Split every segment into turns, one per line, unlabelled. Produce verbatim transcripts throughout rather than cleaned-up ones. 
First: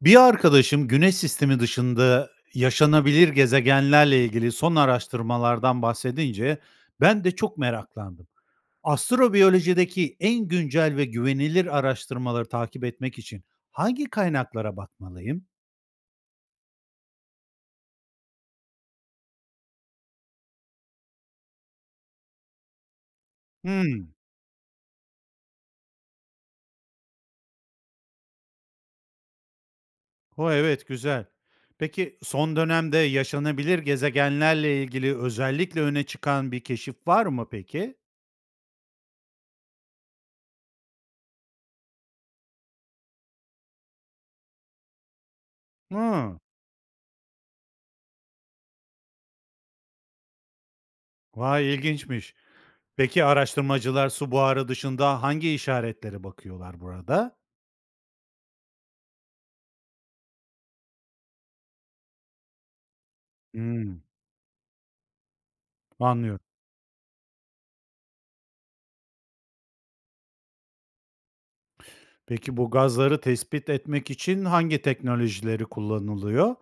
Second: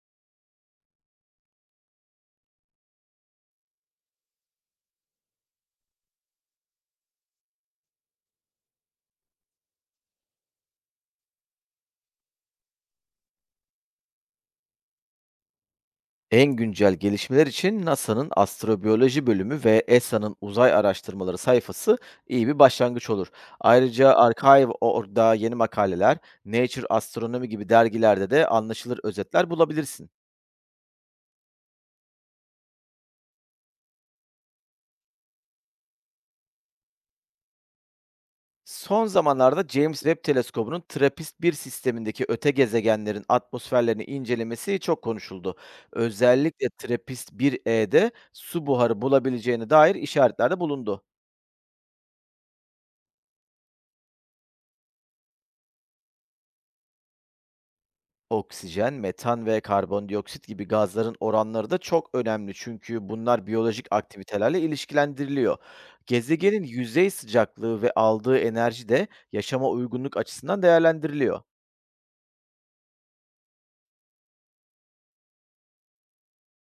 Bir arkadaşım Güneş sistemi dışında yaşanabilir gezegenlerle ilgili son araştırmalardan bahsedince ben de çok meraklandım. Astrobiyolojideki en güncel ve güvenilir araştırmaları takip etmek için hangi kaynaklara bakmalıyım?
En güncel gelişmeler için NASA'nın astrobiyoloji bölümü ve ESA'nın uzay araştırmaları sayfası iyi bir başlangıç olur.
Hmm,
Ayrıca Archive orada yeni makaleler, Nature Astronomy gibi dergilerde de anlaşılır özetler bulabilirsin.
o evet güzel. Peki son dönemde yaşanabilir gezegenlerle ilgili özellikle öne çıkan bir keşif var mı peki?
Son zamanlarda James Webb Teleskobu'nun trappist bir sistemindeki öte gezegenlerin atmosferlerini incelemesi çok konuşuldu.
Hmm,
Özellikle trappist bir e'de su buharı bulabileceğine dair işaretlerde bulundu.
vay ilginçmiş. Peki araştırmacılar su buharı dışında hangi işaretlere bakıyorlar burada?
Oksijen, metan ve karbondioksit gibi gazların oranları da çok önemli, çünkü bunlar biyolojik
Hımm,
aktivitelerle ilişkilendiriliyor.
anlıyorum.
Gezegenin yüzey sıcaklığı ve aldığı enerji de yaşama uygunluk açısından değerlendiriliyor.
Peki bu gazları tespit etmek için hangi teknolojileri kullanılıyor?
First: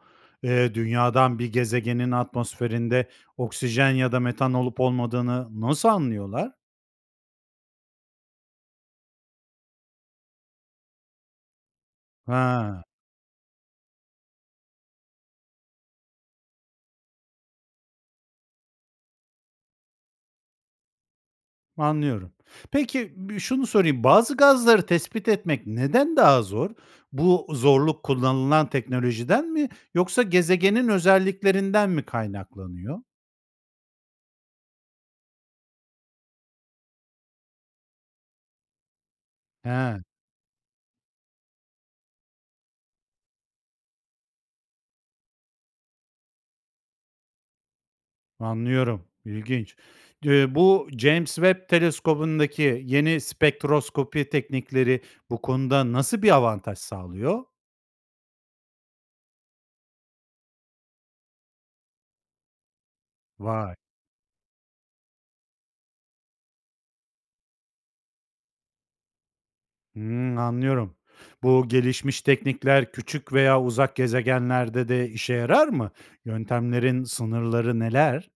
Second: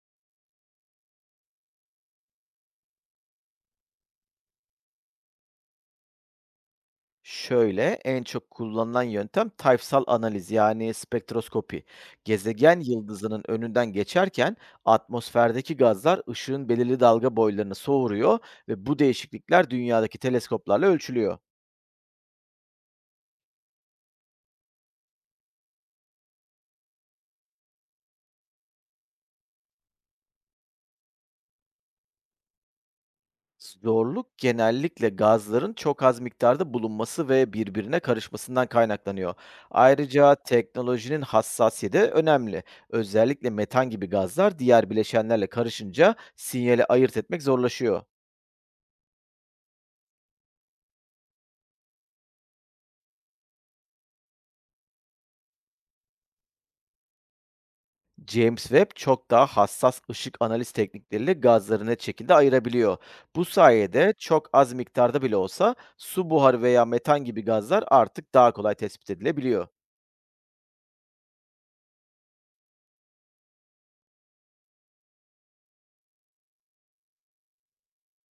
Eee, dünyadan bir gezegenin atmosferinde oksijen ya da metan olup olmadığını nasıl anlıyorlar?
Şöyle, en çok kullanılan yöntem tayfsal analiz, yani spektroskopi. Gezegen
Ha,
yıldızının önünden geçerken atmosferdeki gazlar ışığın belirli dalga boylarını soğuruyor ve bu değişiklikler dünyadaki teleskoplarla ölçülüyor.
anlıyorum. Peki bi şunu sorayım, bazı gazları tespit etmek neden daha zor? Bu zorluk kullanılan teknolojiden mi yoksa gezegenin özelliklerinden mi kaynaklanıyor?
Zorluk genellikle gazların çok az miktarda bulunması ve birbirine karışmasından kaynaklanıyor.
He.
Ayrıca teknolojinin hassasiyeti de önemli. Özellikle metan gibi gazlar diğer bileşenlerle karışınca sinyali ayırt etmek zorlaşıyor.
Anlıyorum, ilginç. Eee, bu James Webb Teleskobu'ndaki yeni spektroskopi teknikleri bu konuda nasıl bir avantaj sağlıyor?
James Webb çok daha hassas ışık analiz teknikleriyle gazları net şekilde ayırabiliyor. Bu
Vay.
sayede çok az miktarda bile olsa su buharı veya metan gibi gazlar artık daha kolay tespit edilebiliyor.
Hımm, anlıyorum. Bu gelişmiş teknikler küçük veya uzak gezegenlerde de işe yarar mı? Yöntemlerin sınırları neler?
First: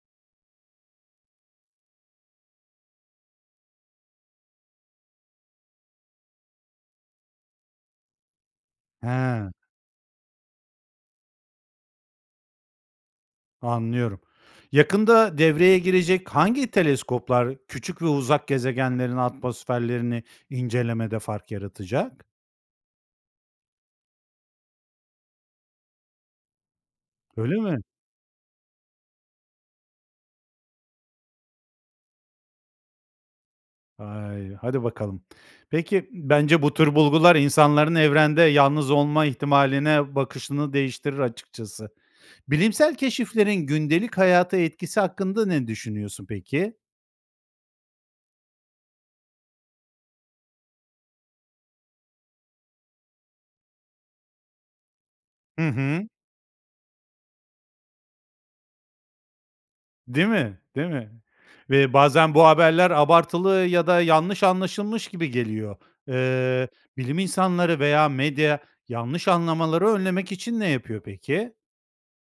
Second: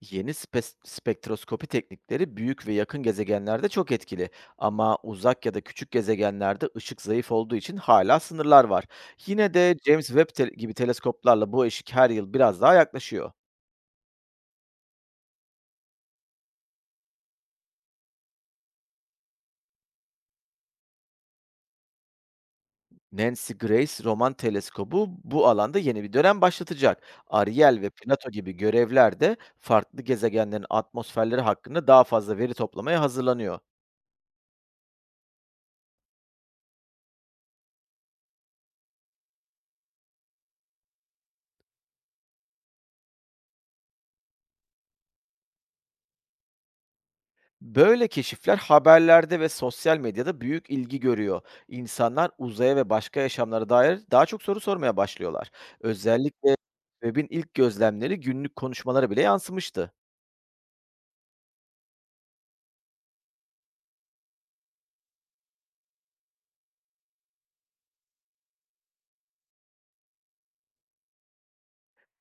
Yeni spes- spektroskopi teknikleri büyük ve yakın gezegenlerde çok etkili, ama uzak ya da küçük gezegenlerde ışık zayıf olduğu için hala sınırlar var.
He,
Yine de James Webb te- gibi teleskoplarla bu eşik her yıl biraz daha yaklaşıyor.
anlıyorum. Yakında devreye girecek hangi teleskoplar küçük ve uzak gezegenlerin atmosferlerini incelemede fark yaratacak?
Nancy Grace Roman Teleskobu bu alanda yeni bir dönem başlatacak.
Öyle mi?
Ariel ve Plato gibi görevler de farklı gezegenlerin atmosferleri hakkında daha fazla veri toplamaya hazırlanıyor.
Ay, hadi bakalım. Peki, bence bu tür bulgular insanların evrende yalnız olma ihtimaline bakışını değiştirir açıkçası. Bilimsel keşiflerin gündelik hayata etkisi hakkında ne düşünüyorsun peki?
Böyle keşifler haberlerde ve sosyal medyada büyük ilgi görüyor. İnsanlar uzaya ve başka yaşamlara dair daha çok soru sormaya başlıyorlar.
Hı hı.
Özellikle Webb'in ilk gözlemleri günlük konuşmalara bile yansımıştı.
Değil mi? Değil mi? Ve bazen bu haberler abartılı ya da yanlış anlaşılmış gibi geliyor. Eee, bilim insanları veya medya yanlış anlamaları önlemek için ne yapıyor peki?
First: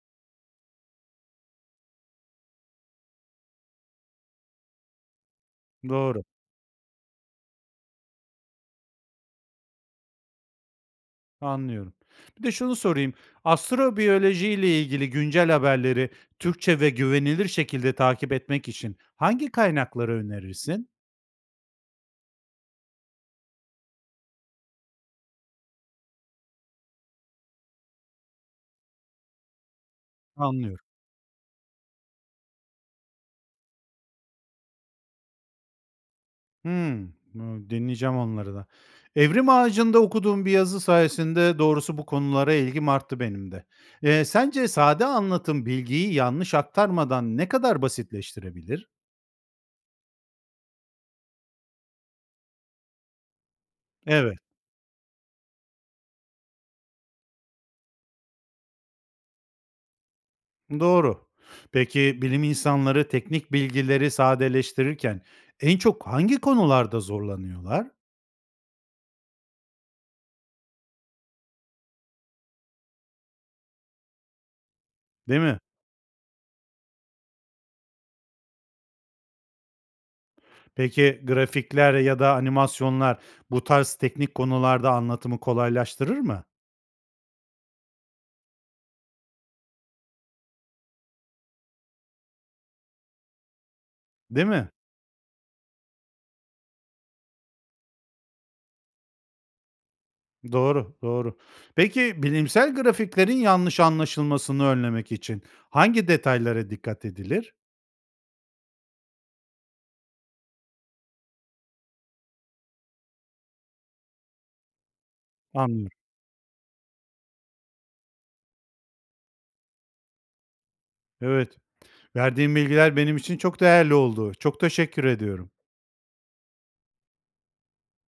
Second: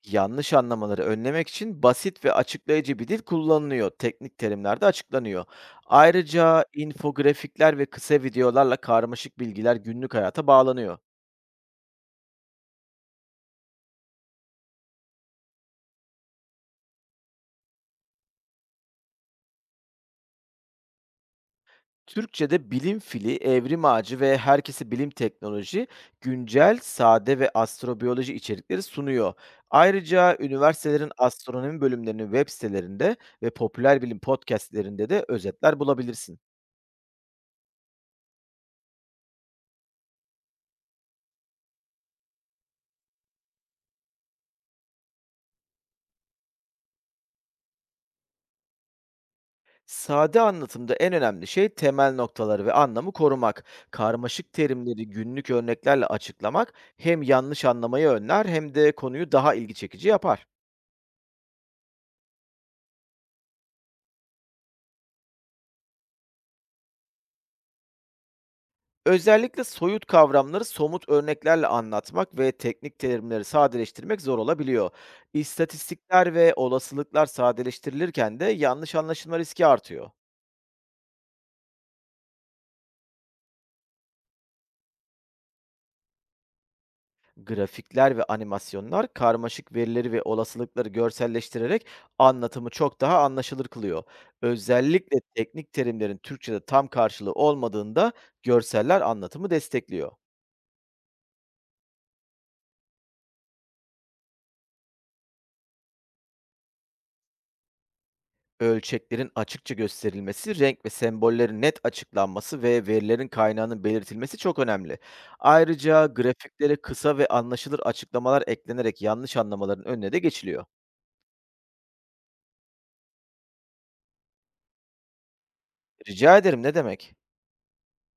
Yanlış anlamaları önlemek için basit ve açıklayıcı bir dil kullanılıyor. Teknik terimler de açıklanıyor.
Doğru.
Ayrıca infografikler ve kısa videolarla karmaşık bilgiler günlük hayata bağlanıyor.
Anlıyorum. Bir de şunu sorayım. Astrobiyoloji ile ilgili güncel haberleri Türkçe ve güvenilir şekilde takip etmek için hangi kaynakları önerirsin?
Türkçe'de bilim fili, evrim ağacı ve herkesi bilim teknoloji güncel, sade ve astrobiyoloji içerikleri sunuyor. Ayrıca
Anlıyorum.
üniversitelerin astronomi bölümlerinin web sitelerinde ve popüler bilim podcastlerinde de özetler bulabilirsin.
Hmm, bu- dinleyeceğim onları da. Evrim Ağacı'nda okuduğum bir yazı sayesinde doğrusu bu konulara ilgim arttı benim de. Ee, sence sade anlatım bilgiyi yanlış aktarmadan ne kadar basitleştirebilir?
Sade anlatımda en önemli şey temel noktaları ve anlamı korumak.
Evet.
Karmaşık terimleri günlük örneklerle açıklamak hem yanlış anlamayı önler, hem de konuyu daha ilgi çekici yapar.
Doğru. Peki bilim insanları teknik bilgileri sadeleştirirken en çok hangi konularda zorlanıyorlar?
Özellikle soyut kavramları somut örneklerle anlatmak ve teknik terimleri sadeleştirmek zor olabiliyor.
Değil mi?
İstatistikler ve olasılıklar sadeleştirilirken de yanlış anlaşılma riski artıyor.
Peki grafikler ya da animasyonlar bu tarz teknik konularda anlatımı kolaylaştırır mı?
Grafikler ve animasyonlar karmaşık verileri ve olasılıkları görselleştirerek anlatımı çok daha anlaşılır kılıyor.
Değil mi?
Özellikle teknik terimlerin Türkçe'de tam karşılığı olmadığında görseller anlatımı destekliyor.
Doğru, doğru. Peki bilimsel grafiklerin yanlış anlaşılmasını önlemek için hangi detaylara dikkat edilir?
Ölçeklerin açıkça gösterilmesi, renk ve sembollerin net açıklanması ve verilerin kaynağının belirtilmesi çok önemli.
Anlıyorum.
Ayrıca grafiklere kısa ve anlaşılır açıklamalar eklenerek yanlış anlamaların önüne de geçiliyor.
Evet. Verdiğin bilgiler benim için çok değerli oldu. Çok teşekkür ediyorum.
Rica ederim, ne demek?